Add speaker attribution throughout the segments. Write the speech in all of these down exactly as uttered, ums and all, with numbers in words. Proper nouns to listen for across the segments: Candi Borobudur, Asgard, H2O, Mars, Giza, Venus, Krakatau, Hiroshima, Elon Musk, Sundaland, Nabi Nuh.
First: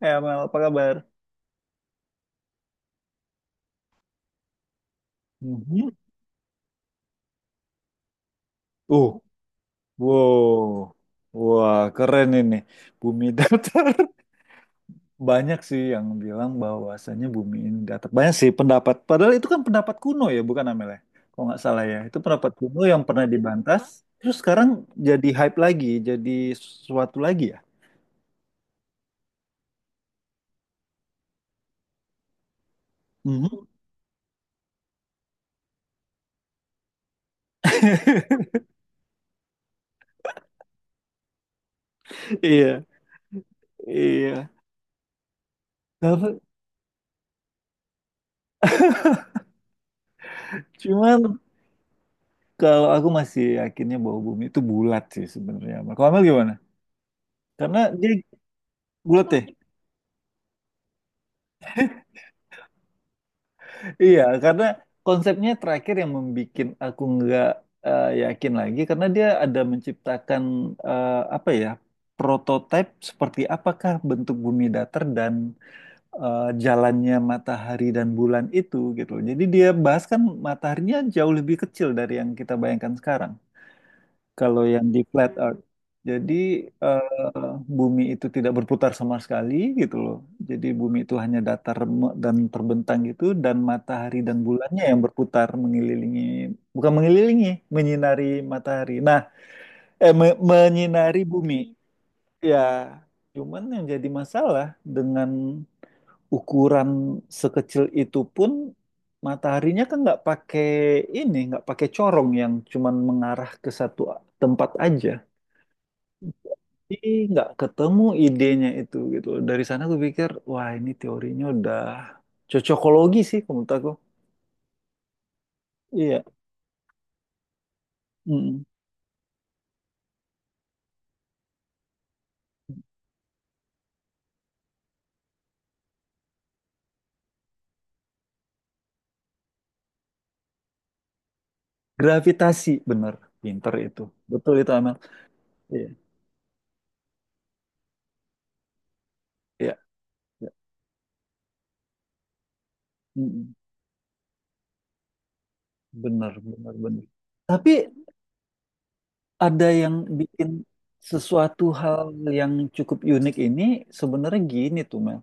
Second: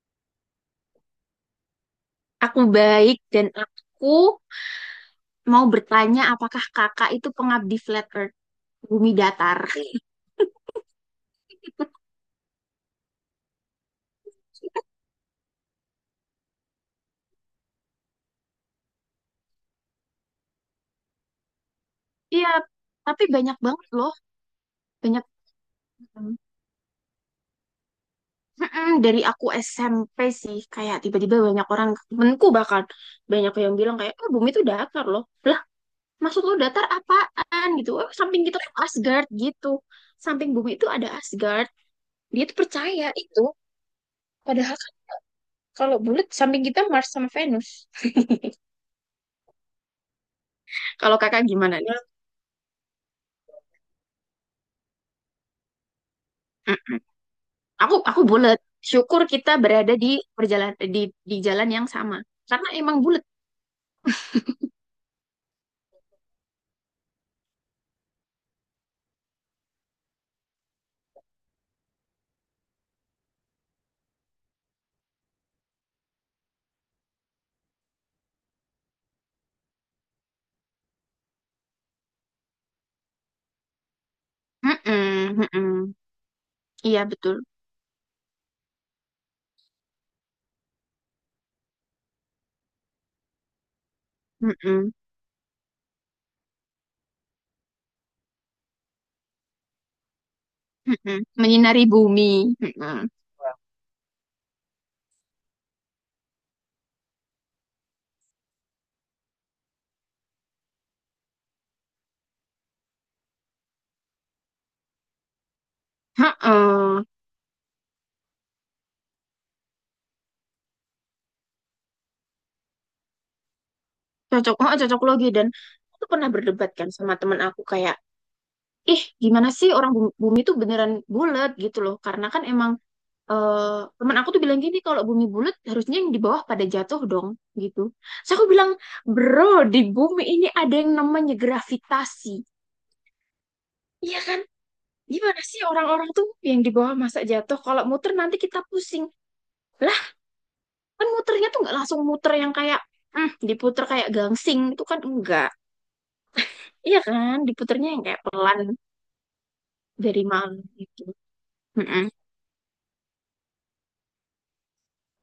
Speaker 1: Ya, Mel, apa kabar?
Speaker 2: Aku baik dan aku mau
Speaker 1: Mhm.
Speaker 2: bertanya apakah kakak itu pengabdi flat earth,
Speaker 1: Uh,
Speaker 2: bumi datar?
Speaker 1: wow, wah keren ini. Bumi datar. Banyak sih yang bilang bahwasannya bumi ini datar. Banyak sih pendapat. Padahal itu kan pendapat kuno ya, bukan Amel ya? Kalau nggak salah ya, itu
Speaker 2: Iya,
Speaker 1: pendapat kuno yang
Speaker 2: tapi
Speaker 1: pernah
Speaker 2: banyak
Speaker 1: dibantah.
Speaker 2: banget loh,
Speaker 1: Terus sekarang
Speaker 2: banyak
Speaker 1: jadi hype lagi, jadi
Speaker 2: banget.
Speaker 1: sesuatu lagi ya.
Speaker 2: Mm-mm, dari aku S M P sih, kayak tiba-tiba banyak orang, temenku bahkan, banyak
Speaker 1: Mhm.
Speaker 2: yang bilang kayak, oh bumi itu datar loh. Lah, maksud lo datar apaan gitu? Oh, samping kita tuh Asgard gitu. Samping bumi itu ada Asgard. Dia tuh
Speaker 1: Iya,
Speaker 2: percaya itu.
Speaker 1: iya.
Speaker 2: Padahal kan kalau bulat
Speaker 1: Tapi
Speaker 2: samping kita Mars sama Venus. Kalau
Speaker 1: cuman
Speaker 2: kakak gimana
Speaker 1: kalau aku masih yakinnya bahwa bumi itu bulat sih sebenarnya. Amel. Kalau Amel gimana?
Speaker 2: nih?
Speaker 1: Karena
Speaker 2: Aku
Speaker 1: dia
Speaker 2: aku bulat. Syukur
Speaker 1: bulat ya?
Speaker 2: kita berada di perjalan di di jalan yang sama. Karena emang bulat.
Speaker 1: Iya, karena konsepnya terakhir yang membuat aku nggak eh, yakin lagi karena dia ada menciptakan eh, apa ya prototipe seperti apakah bentuk bumi datar dan eh, jalannya matahari dan bulan itu gitu. Jadi dia bahas kan mataharinya jauh lebih kecil dari yang kita bayangkan sekarang. Kalau yang di flat
Speaker 2: Mm-mm,
Speaker 1: earth,
Speaker 2: mm-mm.
Speaker 1: jadi
Speaker 2: Iya
Speaker 1: eh,
Speaker 2: betul.
Speaker 1: bumi itu tidak berputar sama sekali gitu loh. Jadi bumi itu hanya datar remuk dan terbentang gitu, dan matahari dan bulannya
Speaker 2: Mm-mm,
Speaker 1: yang berputar mengelilingi, bukan mengelilingi, menyinari matahari. Nah, eh me-
Speaker 2: mm-mm.
Speaker 1: menyinari bumi.
Speaker 2: Menyinari bumi.
Speaker 1: Ya,
Speaker 2: Mm-mm.
Speaker 1: cuman yang jadi masalah dengan ukuran sekecil itu pun mataharinya kan nggak pakai ini, nggak pakai corong yang cuman mengarah ke satu tempat aja.
Speaker 2: mm
Speaker 1: Ih, nggak ketemu idenya itu gitu loh. Dari sana gue pikir, wah ini teorinya udah cocokologi sih kalau menurut aku.
Speaker 2: Cocok, oh, cocok logi dan aku tuh
Speaker 1: Iya,
Speaker 2: pernah berdebat kan sama teman aku kayak,
Speaker 1: mm.
Speaker 2: ih gimana sih orang bumi, bumi tuh beneran bulat gitu loh. Karena kan emang eh teman aku tuh bilang gini kalau bumi bulat harusnya yang di bawah pada jatuh dong gitu. Terus aku bilang, bro di bumi ini ada yang namanya gravitasi.
Speaker 1: Gravitasi, bener, pinter itu,
Speaker 2: Iya kan?
Speaker 1: betul itu Amel.
Speaker 2: Gimana sih
Speaker 1: Iya,
Speaker 2: orang-orang tuh yang di bawah masa jatuh? Kalau muter nanti kita pusing.
Speaker 1: iya,
Speaker 2: Lah,
Speaker 1: iya.
Speaker 2: kan muternya tuh nggak langsung muter yang kayak, hmm,
Speaker 1: Mm-mm.
Speaker 2: diputer kayak gangsing. Itu kan enggak.
Speaker 1: Bener, bener,
Speaker 2: Iya
Speaker 1: bener.
Speaker 2: kan?
Speaker 1: Tapi
Speaker 2: Diputernya yang kayak pelan
Speaker 1: ada yang
Speaker 2: dari
Speaker 1: bikin
Speaker 2: malam gitu.
Speaker 1: sesuatu
Speaker 2: Mm-mm.
Speaker 1: hal yang cukup unik ini sebenarnya gini tuh Mel,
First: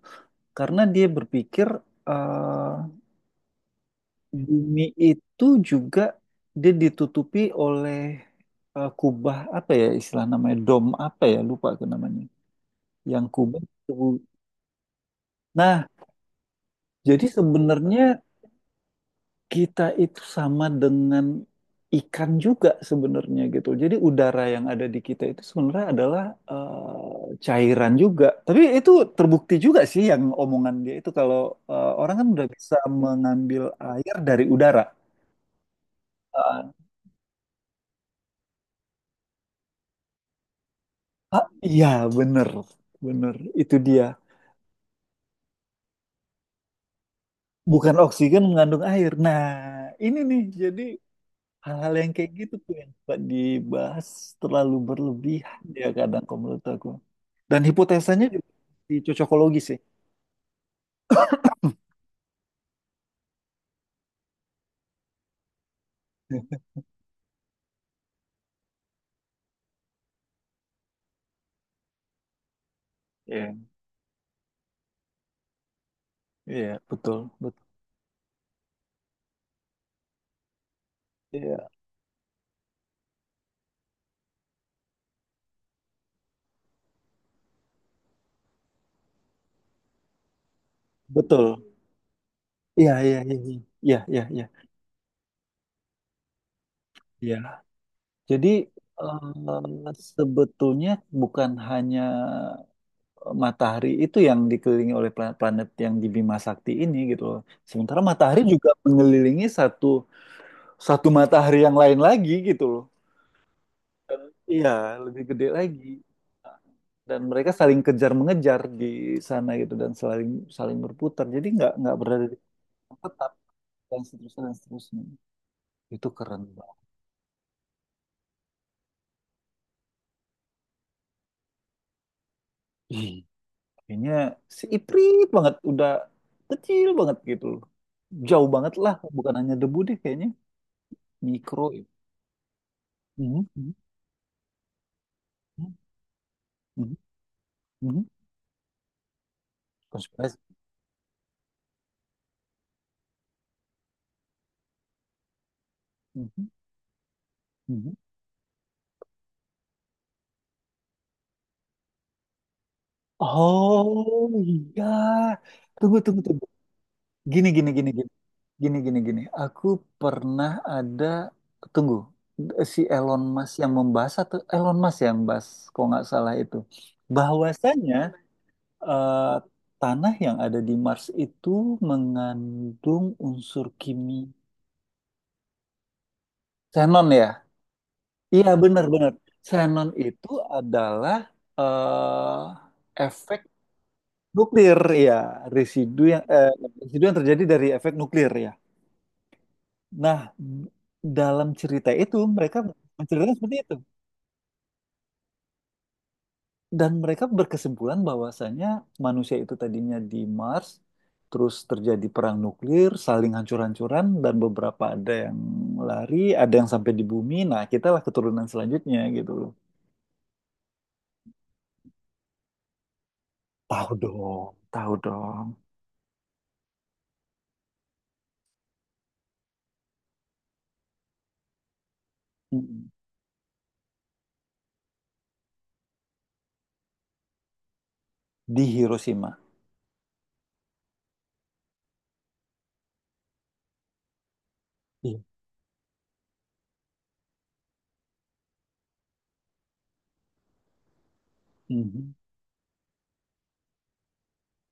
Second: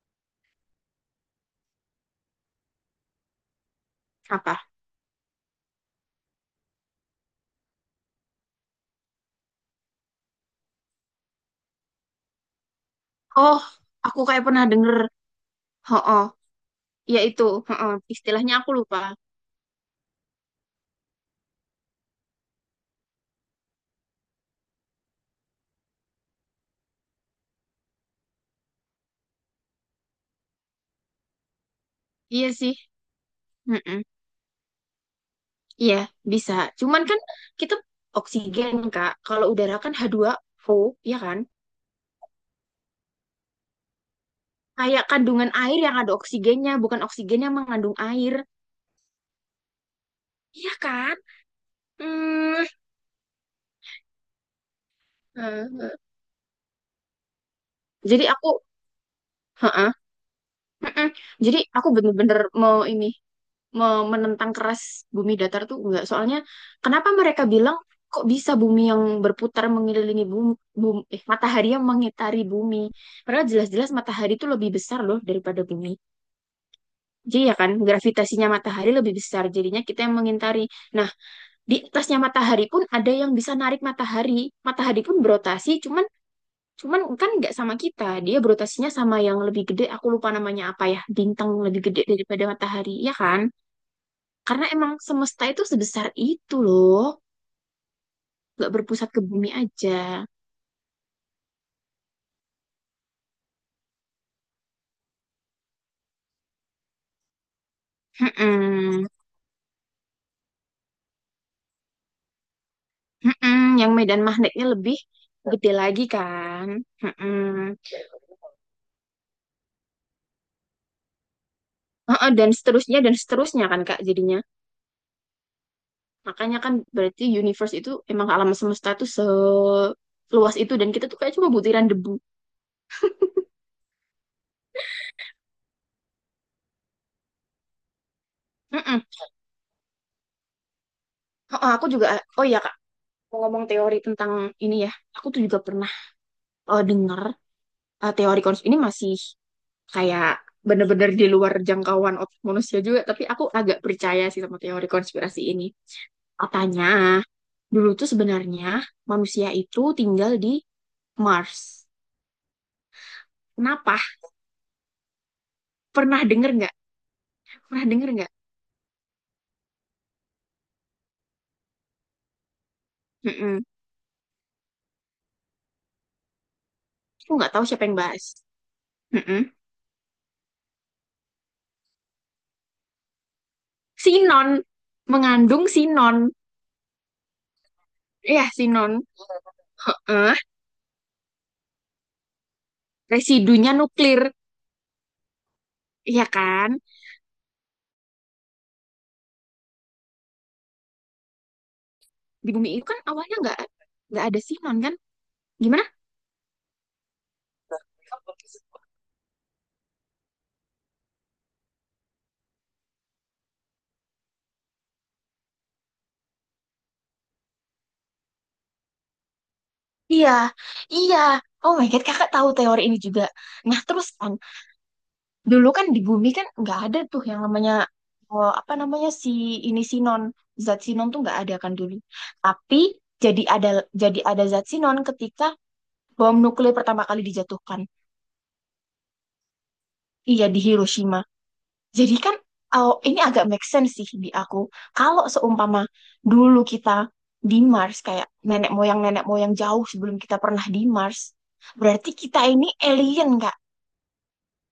Speaker 1: karena dia berpikir eh,
Speaker 2: Apa?
Speaker 1: Bumi itu juga dia ditutupi oleh eh, kubah apa ya istilah namanya dom apa ya lupa aku namanya. Yang
Speaker 2: Oh,
Speaker 1: kubah itu.
Speaker 2: aku kayak pernah denger.
Speaker 1: Nah,
Speaker 2: Ho-oh. Ya
Speaker 1: jadi
Speaker 2: itu. Ho-oh.
Speaker 1: sebenarnya
Speaker 2: Istilahnya aku lupa.
Speaker 1: kita itu sama dengan ikan juga sebenarnya gitu. Jadi udara yang ada di kita itu sebenarnya adalah eh, cairan juga. Tapi itu terbukti juga sih yang omongan dia itu kalau eh, orang kan udah
Speaker 2: Iya sih.
Speaker 1: bisa mengambil
Speaker 2: Mm-mm.
Speaker 1: air dari udara.
Speaker 2: Iya, bisa.
Speaker 1: Eh,
Speaker 2: Cuman kan kita oksigen, Kak. Kalau udara kan H two O, ya kan?
Speaker 1: Ah, iya, bener, bener. Itu dia.
Speaker 2: Kayak kandungan air yang ada oksigennya, bukan oksigen yang
Speaker 1: Bukan
Speaker 2: mengandung air.
Speaker 1: oksigen mengandung air. Nah, ini nih,
Speaker 2: Iya
Speaker 1: jadi
Speaker 2: kan?
Speaker 1: hal-hal yang kayak gitu
Speaker 2: Hmm.
Speaker 1: tuh yang suka dibahas terlalu berlebihan ya
Speaker 2: Heeh.
Speaker 1: kadang kalau menurut aku. Dan
Speaker 2: Jadi
Speaker 1: hipotesanya juga
Speaker 2: aku,
Speaker 1: di cocokologi sih.
Speaker 2: heeh, heeh. Jadi aku bener-bener mau ini, mau menentang keras bumi datar tuh enggak. Soalnya kenapa mereka bilang kok bisa bumi yang berputar mengelilingi bumi, bum- eh, matahari yang mengitari bumi? Padahal
Speaker 1: Iya,
Speaker 2: jelas-jelas matahari itu lebih besar loh daripada bumi.
Speaker 1: iya, betul,
Speaker 2: Jadi ya
Speaker 1: betul.
Speaker 2: kan gravitasinya matahari lebih besar, jadinya kita yang mengintari. Nah,
Speaker 1: Iya,
Speaker 2: di atasnya matahari pun ada yang bisa narik matahari. Matahari pun berotasi, cuman cuman kan nggak sama kita. Dia berotasinya sama yang lebih gede, aku lupa namanya apa ya, bintang
Speaker 1: betul.
Speaker 2: lebih gede daripada matahari,
Speaker 1: Iya,
Speaker 2: ya
Speaker 1: iya, iya,
Speaker 2: kan?
Speaker 1: iya, iya, iya. Iya.
Speaker 2: Karena emang semesta itu sebesar itu loh,
Speaker 1: Iya. Jadi
Speaker 2: nggak berpusat ke bumi
Speaker 1: eh,
Speaker 2: aja.
Speaker 1: sebetulnya bukan hanya matahari itu yang dikelilingi oleh planet-planet yang di Bima Sakti ini gitu loh. Sementara matahari juga
Speaker 2: Mm-mm.
Speaker 1: mengelilingi satu satu matahari yang lain lagi gitu loh.
Speaker 2: Mm-mm. Yang medan magnetnya
Speaker 1: Iya,
Speaker 2: lebih
Speaker 1: lebih gede
Speaker 2: gede
Speaker 1: lagi.
Speaker 2: lagi kan.
Speaker 1: Dan mereka
Speaker 2: Mm-mm.
Speaker 1: saling kejar mengejar di sana gitu dan saling saling berputar. Jadi nggak nggak berada
Speaker 2: Heeh,
Speaker 1: di
Speaker 2: dan
Speaker 1: tempat
Speaker 2: seterusnya dan
Speaker 1: tetap
Speaker 2: seterusnya kan Kak
Speaker 1: dan
Speaker 2: jadinya.
Speaker 1: seterusnya dan seterusnya. Itu keren
Speaker 2: Makanya kan
Speaker 1: banget.
Speaker 2: berarti universe itu emang alam semesta tuh seluas itu dan kita tuh kayak cuma butiran debu.
Speaker 1: Ih, kayaknya si Iprit banget udah kecil banget gitu loh. Jauh banget lah,
Speaker 2: Mm-mm.
Speaker 1: bukan hanya debu deh kayaknya.
Speaker 2: Oh,
Speaker 1: Mikro.
Speaker 2: oh, aku juga, oh iya Kak, mau
Speaker 1: Mhm,
Speaker 2: ngomong
Speaker 1: mhm.
Speaker 2: teori tentang ini ya, aku tuh juga pernah eh,
Speaker 1: Mhm,
Speaker 2: dengar
Speaker 1: mhm.
Speaker 2: eh, teori konspirasi ini masih kayak
Speaker 1: Konspirasi.
Speaker 2: bener-bener di luar jangkauan otak manusia juga, tapi aku agak percaya sih sama teori konspirasi ini.
Speaker 1: Mhm,
Speaker 2: Katanya, dulu
Speaker 1: mhm.
Speaker 2: tuh sebenarnya manusia itu tinggal di Mars. Kenapa?
Speaker 1: Oh iya, tunggu tunggu
Speaker 2: Pernah
Speaker 1: tunggu.
Speaker 2: denger nggak?
Speaker 1: Gini gini
Speaker 2: Pernah
Speaker 1: gini gini
Speaker 2: denger nggak?
Speaker 1: gini gini gini. Aku pernah ada tunggu si Elon Musk
Speaker 2: Mm-mm.
Speaker 1: yang membahas atau Elon Musk yang bahas, kalau nggak salah itu
Speaker 2: Aku nggak tahu siapa
Speaker 1: bahwasanya
Speaker 2: yang bahas.
Speaker 1: eh,
Speaker 2: Mm-mm.
Speaker 1: tanah yang ada di Mars itu mengandung unsur kimia
Speaker 2: sinon Mengandung sinon,
Speaker 1: xenon ya.
Speaker 2: ya,
Speaker 1: Iya benar
Speaker 2: sinon.
Speaker 1: benar. Xenon itu
Speaker 2: Heeh,
Speaker 1: adalah eh, efek
Speaker 2: residunya nuklir,
Speaker 1: nuklir, ya. Residu yang
Speaker 2: ya
Speaker 1: eh,
Speaker 2: kan,
Speaker 1: residu yang terjadi dari efek nuklir, ya. Nah, d- dalam cerita itu
Speaker 2: di
Speaker 1: mereka
Speaker 2: bumi itu kan
Speaker 1: menceritakan
Speaker 2: awalnya
Speaker 1: seperti
Speaker 2: nggak
Speaker 1: itu
Speaker 2: nggak ada sinon kan, gimana?
Speaker 1: dan mereka berkesimpulan bahwasanya manusia itu tadinya di Mars, terus terjadi perang nuklir, saling hancur-hancuran dan beberapa ada yang lari, ada yang sampai di bumi. Nah, kitalah keturunan selanjutnya gitu loh.
Speaker 2: Iya, iya. Oh my God, kakak tahu teori ini juga. Nah,
Speaker 1: Tahu
Speaker 2: terus kan,
Speaker 1: dong, tahu dong.
Speaker 2: dulu kan di bumi kan nggak ada tuh yang namanya, oh, apa namanya, si ini sinon. Zat sinon tuh nggak ada kan dulu. Tapi
Speaker 1: Mm.
Speaker 2: jadi ada jadi ada zat sinon ketika bom nuklir pertama kali dijatuhkan.
Speaker 1: Di Hiroshima.
Speaker 2: Iya, di Hiroshima. Jadi kan oh, ini agak make sense sih di aku.
Speaker 1: Iya.
Speaker 2: Kalau seumpama dulu kita di Mars kayak nenek moyang nenek moyang jauh sebelum kita pernah di Mars, berarti
Speaker 1: Mhm.
Speaker 2: kita ini alien Kak.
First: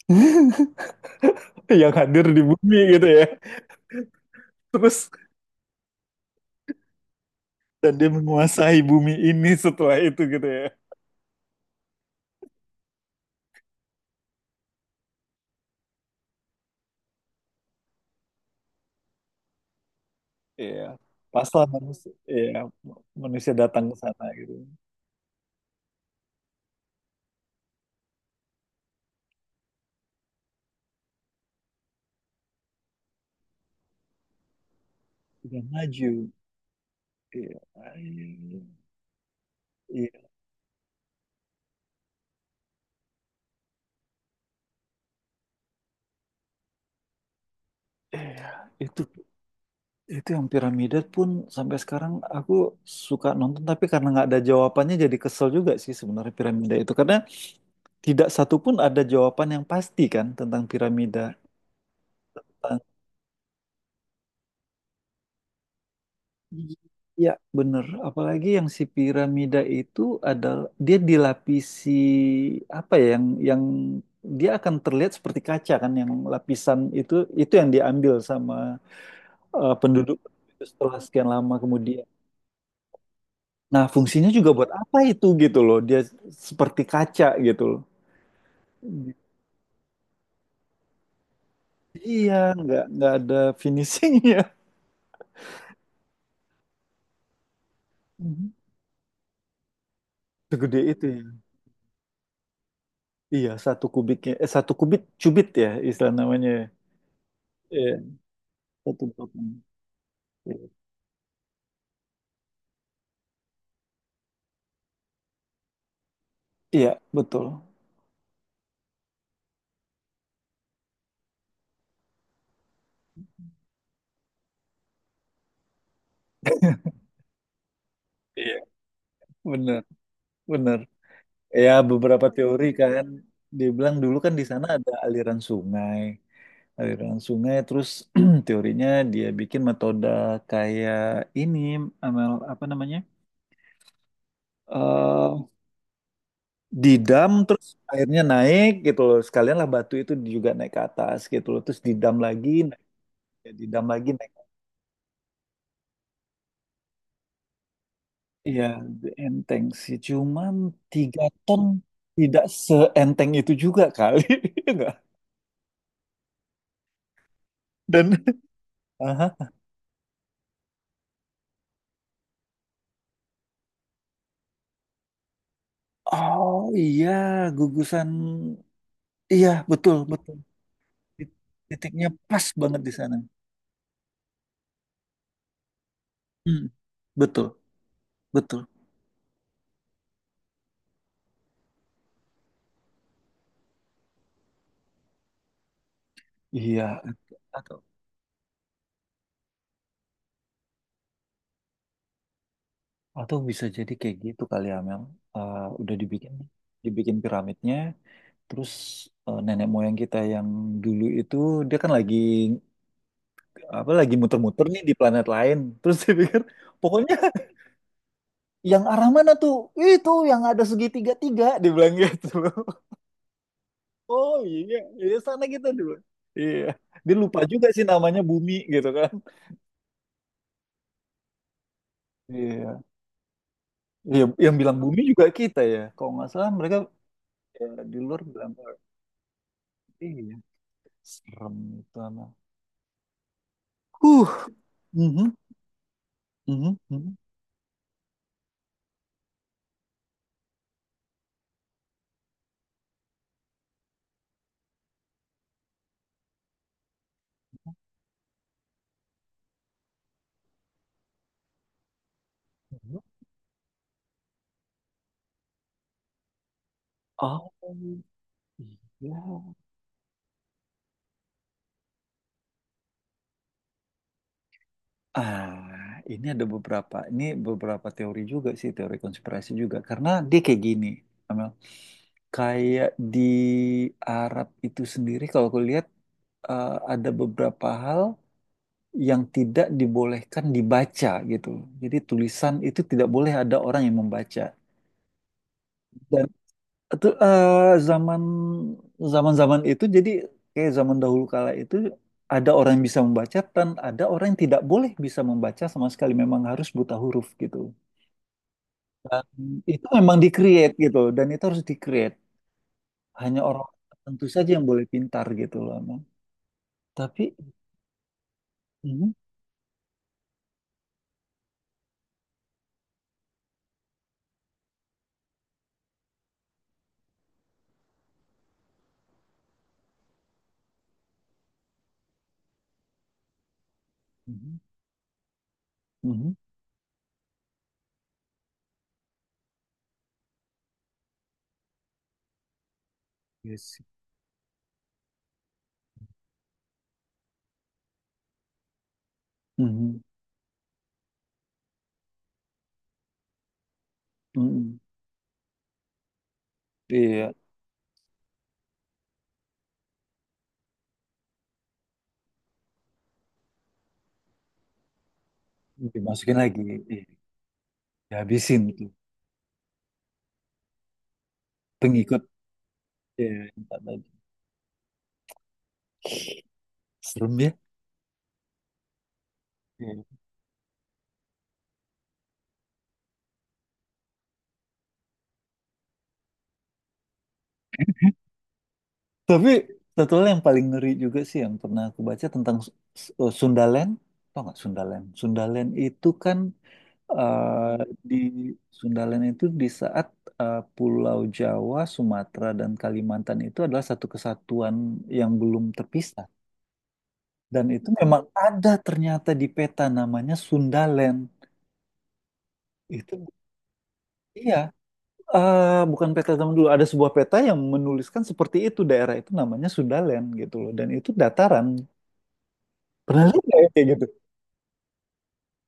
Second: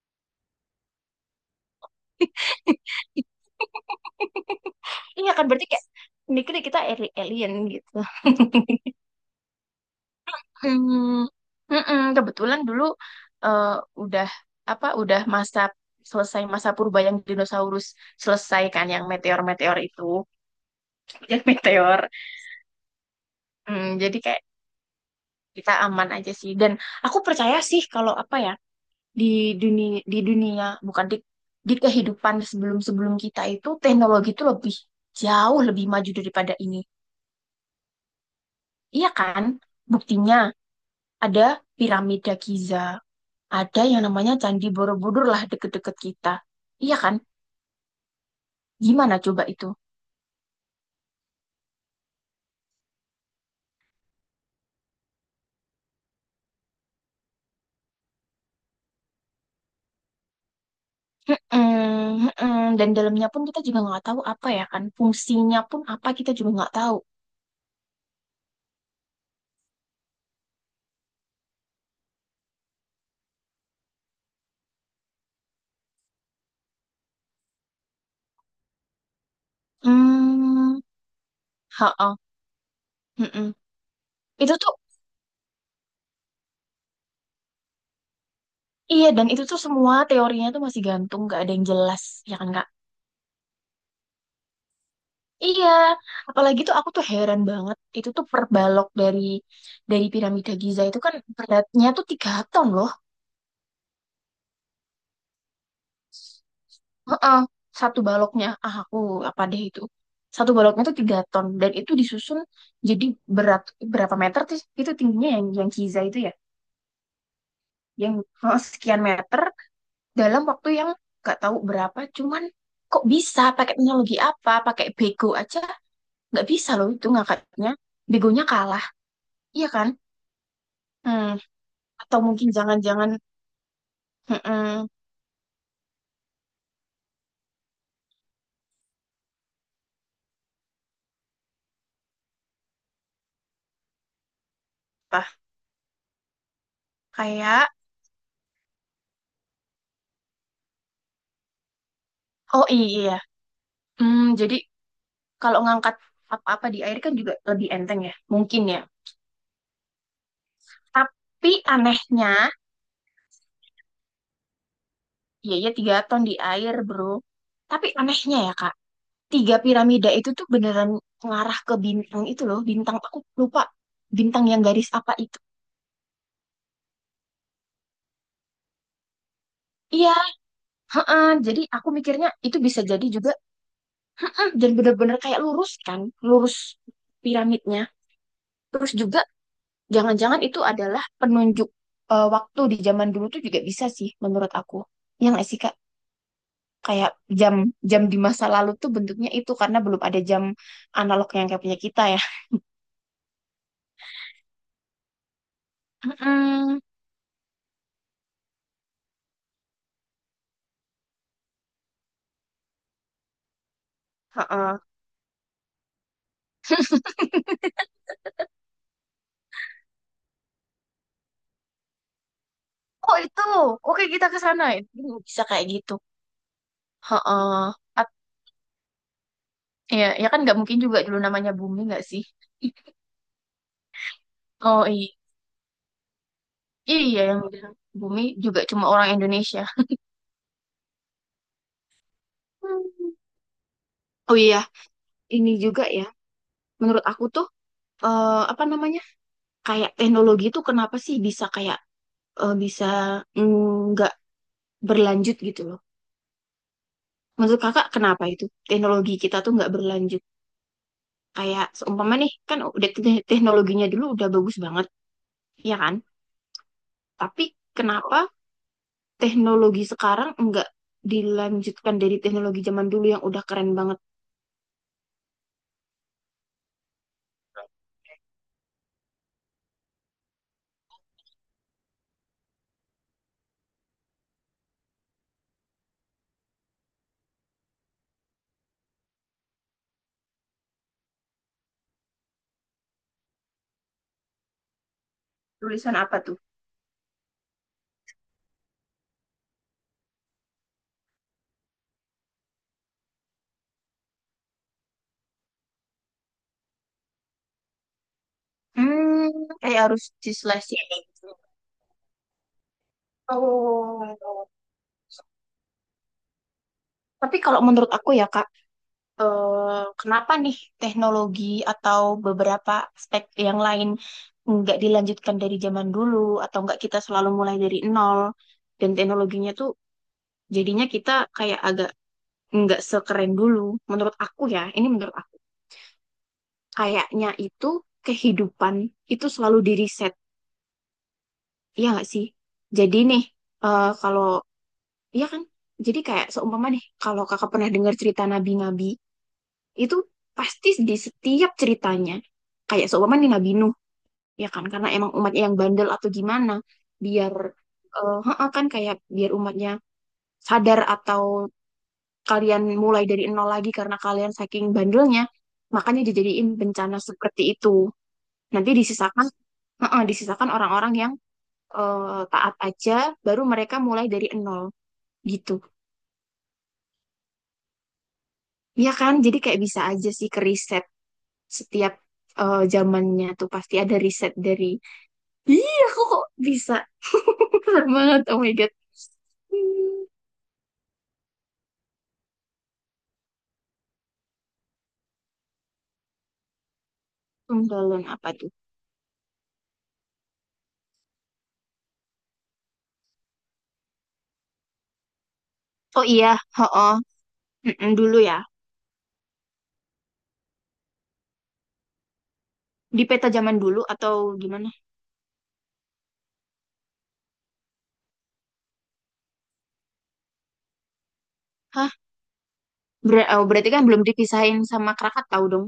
Speaker 1: Yang hadir di bumi gitu ya. Terus
Speaker 2: Iya kan, berarti kayak mikirnya kita ali- alien gitu.
Speaker 1: dan dia menguasai bumi ini setelah itu gitu ya.
Speaker 2: Hmm, mm-mm, kebetulan dulu eh, udah apa udah masa selesai masa purba yang dinosaurus selesai kan yang meteor-meteor itu,
Speaker 1: Iya.
Speaker 2: yang
Speaker 1: Paslah
Speaker 2: meteor.
Speaker 1: manusia, iya, manusia datang
Speaker 2: Hmm,
Speaker 1: ke
Speaker 2: jadi
Speaker 1: sana
Speaker 2: kayak
Speaker 1: gitu.
Speaker 2: kita aman aja sih, dan aku percaya sih kalau apa ya, di dunia di dunia bukan di di kehidupan sebelum sebelum kita itu teknologi itu lebih jauh
Speaker 1: Udah
Speaker 2: lebih maju
Speaker 1: maju.
Speaker 2: daripada ini,
Speaker 1: Iya. Iya.
Speaker 2: iya kan,
Speaker 1: Iya.
Speaker 2: buktinya ada piramida Giza, ada yang namanya Candi Borobudur, lah deket-deket kita, iya kan,
Speaker 1: Iya. Itu
Speaker 2: gimana coba itu?
Speaker 1: itu yang piramida pun sampai sekarang aku suka nonton tapi karena nggak ada jawabannya jadi kesel juga sih sebenarnya piramida itu karena tidak satu pun ada jawaban yang pasti kan tentang piramida.
Speaker 2: Mm-mm, mm-mm. Dan dalamnya pun kita juga nggak tahu, apa ya kan, fungsinya pun apa kita juga nggak tahu.
Speaker 1: Iya, bener. Apalagi yang si piramida itu adalah dia dilapisi apa ya yang yang dia akan terlihat seperti kaca kan yang lapisan itu itu yang diambil sama eh, penduduk itu
Speaker 2: Hmm,
Speaker 1: setelah sekian lama kemudian.
Speaker 2: ha-ah, mm-mm.
Speaker 1: Nah, fungsinya juga
Speaker 2: Itu
Speaker 1: buat
Speaker 2: tuh.
Speaker 1: apa itu gitu loh. Dia seperti kaca gitu loh.
Speaker 2: Iya, dan itu tuh semua teorinya tuh masih gantung, gak ada yang jelas,
Speaker 1: Iya,
Speaker 2: ya kan Kak?
Speaker 1: nggak nggak ada finishingnya.
Speaker 2: Iya, apalagi tuh aku tuh heran banget, itu tuh per
Speaker 1: Mhm.
Speaker 2: balok dari dari piramida
Speaker 1: Segede
Speaker 2: Giza itu
Speaker 1: itu
Speaker 2: kan
Speaker 1: ya.
Speaker 2: beratnya tuh tiga ton loh.
Speaker 1: Iya, satu kubiknya eh satu kubit cubit ya istilah namanya. Ya.
Speaker 2: Heeh,
Speaker 1: Iya,
Speaker 2: satu baloknya, ah aku
Speaker 1: satu
Speaker 2: apa
Speaker 1: batang.
Speaker 2: deh itu, satu baloknya tuh tiga ton, dan itu disusun jadi berat, berapa meter sih itu tingginya yang yang Giza itu ya,
Speaker 1: Iya, betul.
Speaker 2: yang heeh, sekian meter dalam waktu yang gak tahu berapa, cuman kok bisa pakai teknologi apa, pakai bego aja nggak bisa loh itu ngangkatnya, begonya
Speaker 1: Iya,
Speaker 2: kalah, iya
Speaker 1: benar,
Speaker 2: kan?
Speaker 1: benar.
Speaker 2: Hmm.
Speaker 1: Ya,
Speaker 2: Atau
Speaker 1: beberapa
Speaker 2: mungkin
Speaker 1: teori kan
Speaker 2: jangan-jangan,
Speaker 1: dibilang dulu kan di sana
Speaker 2: mm-mm,
Speaker 1: ada aliran sungai, aliran sungai terus teorinya dia bikin metode kayak ini amal apa namanya?
Speaker 2: apa,
Speaker 1: eh didam terus
Speaker 2: kayak,
Speaker 1: airnya naik gitu loh. Sekalian lah batu itu juga naik ke atas gitu loh. Terus didam lagi,
Speaker 2: oh
Speaker 1: naik,
Speaker 2: i- iya.
Speaker 1: didam lagi
Speaker 2: Hmm,
Speaker 1: naik.
Speaker 2: jadi kalau ngangkat apa-apa di air kan juga lebih enteng ya mungkin
Speaker 1: Iya,
Speaker 2: ya.
Speaker 1: enteng sih. Cuman tiga
Speaker 2: Tapi
Speaker 1: ton
Speaker 2: anehnya,
Speaker 1: tidak seenteng itu juga kali. Enggak.
Speaker 2: iya iya tiga ton di air, bro. Tapi
Speaker 1: Dan
Speaker 2: anehnya ya Kak,
Speaker 1: aha.
Speaker 2: tiga piramida itu tuh beneran ngarah ke bintang itu loh, bintang aku lupa, bintang yang garis apa itu.
Speaker 1: Oh iya, gugusan. Iya, betul,
Speaker 2: Iya,
Speaker 1: betul.
Speaker 2: heeh,
Speaker 1: Tit-
Speaker 2: jadi aku
Speaker 1: Titiknya
Speaker 2: mikirnya
Speaker 1: pas
Speaker 2: itu
Speaker 1: banget
Speaker 2: bisa
Speaker 1: di
Speaker 2: jadi
Speaker 1: sana.
Speaker 2: juga, dan benar-benar kayak lurus kan, lurus
Speaker 1: Hmm, betul,
Speaker 2: piramidnya.
Speaker 1: betul.
Speaker 2: Terus juga jangan-jangan itu adalah penunjuk eh, waktu di zaman dulu tuh juga bisa sih menurut aku. Yang nggak sih Kak?
Speaker 1: Iya,
Speaker 2: Kayak jam,
Speaker 1: atau
Speaker 2: jam di masa lalu tuh bentuknya itu karena belum ada jam analog yang kayak punya kita ya.
Speaker 1: atau bisa jadi kayak gitu kali ya, Mel. Eh, udah dibikin
Speaker 2: Mm-mm.
Speaker 1: dibikin piramidnya, terus eh, nenek moyang kita yang dulu itu dia kan lagi apa lagi muter-muter
Speaker 2: Heeh.
Speaker 1: nih di planet lain. Terus dia pikir, pokoknya yang arah mana tuh? Itu yang ada segitiga tiga, dibilang gitu.
Speaker 2: Oh itu, oke kita
Speaker 1: Oh
Speaker 2: ke sana
Speaker 1: iya,
Speaker 2: ya. Dulu
Speaker 1: iya
Speaker 2: bisa
Speaker 1: sana
Speaker 2: kayak
Speaker 1: kita dulu.
Speaker 2: gitu.
Speaker 1: Iya, dia lupa juga
Speaker 2: Heeh.
Speaker 1: sih
Speaker 2: At-
Speaker 1: namanya Bumi gitu kan.
Speaker 2: Ya, ya kan nggak mungkin juga dulu namanya bumi, nggak sih?
Speaker 1: Iya, iya yang bilang
Speaker 2: Oh
Speaker 1: Bumi
Speaker 2: iya,
Speaker 1: juga kita ya. Kalau nggak salah mereka
Speaker 2: iya yang
Speaker 1: ya,
Speaker 2: bilang
Speaker 1: di luar
Speaker 2: bumi
Speaker 1: bilang
Speaker 2: juga
Speaker 1: Earth.
Speaker 2: cuma orang Indonesia.
Speaker 1: Iya, serem itu anak.
Speaker 2: Hmm. Oh
Speaker 1: Huh,
Speaker 2: iya,
Speaker 1: mhm,
Speaker 2: ini juga ya,
Speaker 1: mhm,
Speaker 2: menurut
Speaker 1: mhm,
Speaker 2: aku tuh eh, apa namanya, kayak teknologi tuh kenapa sih bisa kayak eh, bisa, mm, nggak berlanjut gitu loh. Menurut kakak kenapa itu teknologi kita tuh nggak berlanjut? Kayak seumpama nih kan udah
Speaker 1: mhm.
Speaker 2: te- teknologinya dulu udah bagus banget, ya kan? Tapi
Speaker 1: Oh
Speaker 2: kenapa
Speaker 1: iya.
Speaker 2: teknologi sekarang nggak dilanjutkan dari teknologi zaman dulu yang udah keren banget?
Speaker 1: Ah, ini ada beberapa. Ini beberapa teori juga sih, teori konspirasi juga. Karena dia kayak gini, Amel. Kayak di Arab itu sendiri, kalau aku lihat eh, ada beberapa hal yang tidak dibolehkan dibaca gitu. Jadi tulisan itu tidak boleh ada orang yang membaca.
Speaker 2: Tulisan apa tuh?
Speaker 1: Itu eh, zaman zaman-zaman itu jadi kayak zaman dahulu kala itu ada orang yang bisa membaca dan ada orang yang tidak boleh bisa membaca sama sekali memang harus buta huruf gitu. Dan
Speaker 2: Hmm, kayak
Speaker 1: itu
Speaker 2: harus
Speaker 1: memang di-create gitu
Speaker 2: diselesaikan.
Speaker 1: dan itu harus di-create. Hanya orang
Speaker 2: Oh.
Speaker 1: tertentu saja yang boleh pintar gitu loh emang. Tapi
Speaker 2: Tapi kalau menurut aku ya Kak,
Speaker 1: mhm,
Speaker 2: eh, kenapa nih teknologi atau beberapa aspek yang lain nggak dilanjutkan dari zaman dulu, atau nggak kita selalu mulai dari nol, dan teknologinya tuh jadinya kita kayak agak nggak sekeren dulu. Menurut aku
Speaker 1: mhm,
Speaker 2: ya, ini menurut aku.
Speaker 1: mhm,
Speaker 2: Kayaknya itu kehidupan itu selalu diriset, iya nggak sih? Jadi nih,
Speaker 1: iya sih.
Speaker 2: eh, kalau iya kan, jadi kayak seumpama nih, kalau kakak pernah dengar cerita nabi-nabi, itu
Speaker 1: Mhm,
Speaker 2: pasti di setiap ceritanya kayak seumpama nih Nabi Nuh, ya kan,
Speaker 1: mhm.
Speaker 2: karena emang umatnya yang bandel atau gimana,
Speaker 1: Iya,
Speaker 2: biar eh, heeh, kan kayak biar umatnya sadar, atau kalian mulai dari nol lagi karena kalian saking bandelnya, makanya
Speaker 1: dimasukin
Speaker 2: dijadiin
Speaker 1: lagi,
Speaker 2: bencana
Speaker 1: iya.
Speaker 2: seperti itu,
Speaker 1: Dihabisin
Speaker 2: nanti
Speaker 1: tuh
Speaker 2: disisakan, heeh, disisakan orang-orang yang
Speaker 1: pengikut
Speaker 2: eh, taat aja,
Speaker 1: iya,
Speaker 2: baru
Speaker 1: yang
Speaker 2: mereka
Speaker 1: tak
Speaker 2: mulai
Speaker 1: tadi.
Speaker 2: dari nol gitu,
Speaker 1: Serem ya.
Speaker 2: ya kan, jadi kayak bisa
Speaker 1: Iya.
Speaker 2: aja sih ke riset setiap eh, zamannya tuh pasti ada riset dari. Iya, aku kok bisa. Keren banget, oh my God.
Speaker 1: Tapi
Speaker 2: Hmm,
Speaker 1: satu hal yang paling ngeri juga sih yang pernah aku baca tentang S- S- eh, Sundaland. Tau nggak Sundaland? Sundaland itu kan eh,
Speaker 2: penggalan
Speaker 1: di
Speaker 2: apa tuh?
Speaker 1: Sundaland itu di saat eh, Pulau Jawa, Sumatera, dan Kalimantan itu adalah satu kesatuan yang belum
Speaker 2: Oh
Speaker 1: terpisah.
Speaker 2: iya, oh,
Speaker 1: Dan itu
Speaker 2: dulu
Speaker 1: memang
Speaker 2: ya.
Speaker 1: ada ternyata di peta namanya Sundaland.
Speaker 2: Di
Speaker 1: Itu
Speaker 2: peta zaman dulu atau
Speaker 1: iya.
Speaker 2: gimana?
Speaker 1: Eh, bukan peta zaman dulu, ada sebuah peta yang menuliskan seperti itu daerah itu namanya Sundaland gitu loh, dan itu dataran.
Speaker 2: Hah?
Speaker 1: Pernah
Speaker 2: Ber-
Speaker 1: lihat
Speaker 2: oh,
Speaker 1: nggak ya
Speaker 2: berarti kan
Speaker 1: kayak
Speaker 2: belum
Speaker 1: gitu?
Speaker 2: dipisahin sama Krakatau dong.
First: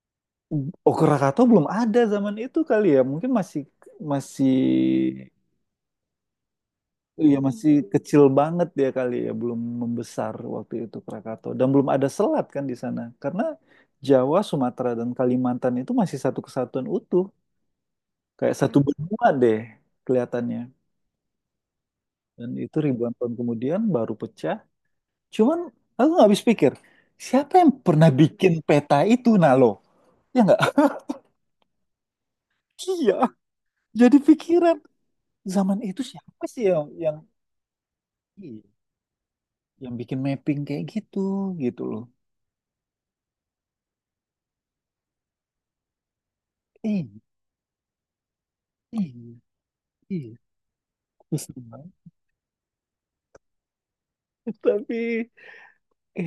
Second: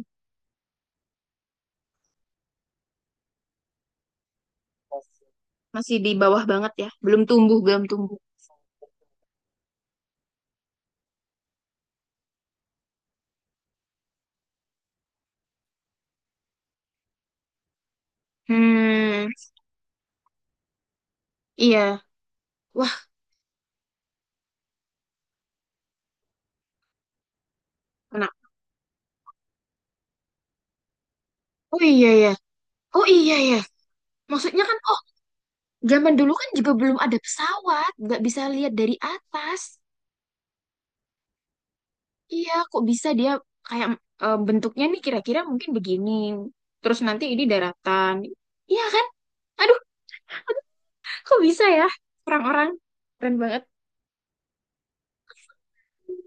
Speaker 1: Okurakato belum ada zaman itu kali ya. Mungkin masih masih
Speaker 2: Masih di bawah banget ya. Belum
Speaker 1: ya
Speaker 2: tumbuh,
Speaker 1: masih
Speaker 2: belum tumbuh.
Speaker 1: kecil banget ya kali ya, belum membesar waktu itu Krakatau dan belum ada selat kan di sana. Karena Jawa, Sumatera dan Kalimantan itu masih satu kesatuan utuh, kayak satu benua
Speaker 2: Hmm,
Speaker 1: deh kelihatannya.
Speaker 2: iya.
Speaker 1: Dan itu
Speaker 2: Wah,
Speaker 1: ribuan tahun kemudian baru pecah. Cuman aku nggak habis pikir, siapa yang pernah
Speaker 2: kenapa?
Speaker 1: bikin peta itu, Nalo? Ya nggak?
Speaker 2: Oh iya ya. Oh
Speaker 1: Iya,
Speaker 2: iya ya.
Speaker 1: jadi
Speaker 2: Maksudnya
Speaker 1: pikiran
Speaker 2: kan, oh
Speaker 1: zaman itu
Speaker 2: zaman dulu
Speaker 1: siapa
Speaker 2: kan
Speaker 1: sih
Speaker 2: juga
Speaker 1: yang
Speaker 2: belum
Speaker 1: yang
Speaker 2: ada pesawat. Nggak bisa
Speaker 1: ih,
Speaker 2: lihat dari atas.
Speaker 1: yang bikin mapping kayak gitu gitu loh.
Speaker 2: Iya, kok bisa dia kayak eh, bentuknya nih kira-kira mungkin begini. Terus
Speaker 1: Ih,
Speaker 2: nanti ini daratan. Iya kan?
Speaker 1: ih,
Speaker 2: Aduh,
Speaker 1: ih.
Speaker 2: kok
Speaker 1: Kesel
Speaker 2: bisa ya?
Speaker 1: banget.
Speaker 2: Orang-orang keren banget.
Speaker 1: Tapi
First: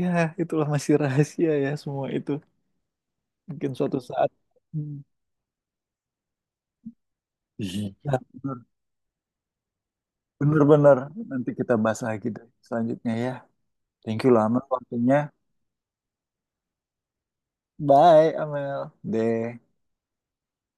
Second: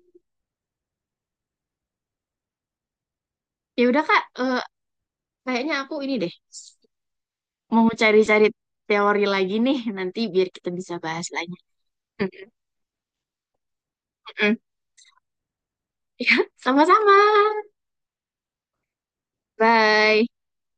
Speaker 1: ya itulah masih rahasia ya semua itu. Mungkin
Speaker 2: Ya
Speaker 1: suatu
Speaker 2: udah Kak,
Speaker 1: saat.
Speaker 2: eh,
Speaker 1: Hmm.
Speaker 2: kayaknya aku ini deh mau
Speaker 1: Iya,
Speaker 2: cari-cari
Speaker 1: bener.
Speaker 2: teori lagi nih nanti biar kita bisa
Speaker 1: Bener-bener.
Speaker 2: bahas
Speaker 1: Nanti
Speaker 2: lagi.
Speaker 1: kita bahas lagi deh selanjutnya ya. Thank you lama waktunya.
Speaker 2: Ya, sama-sama.
Speaker 1: Bye, Amel. Deh.
Speaker 2: Bye.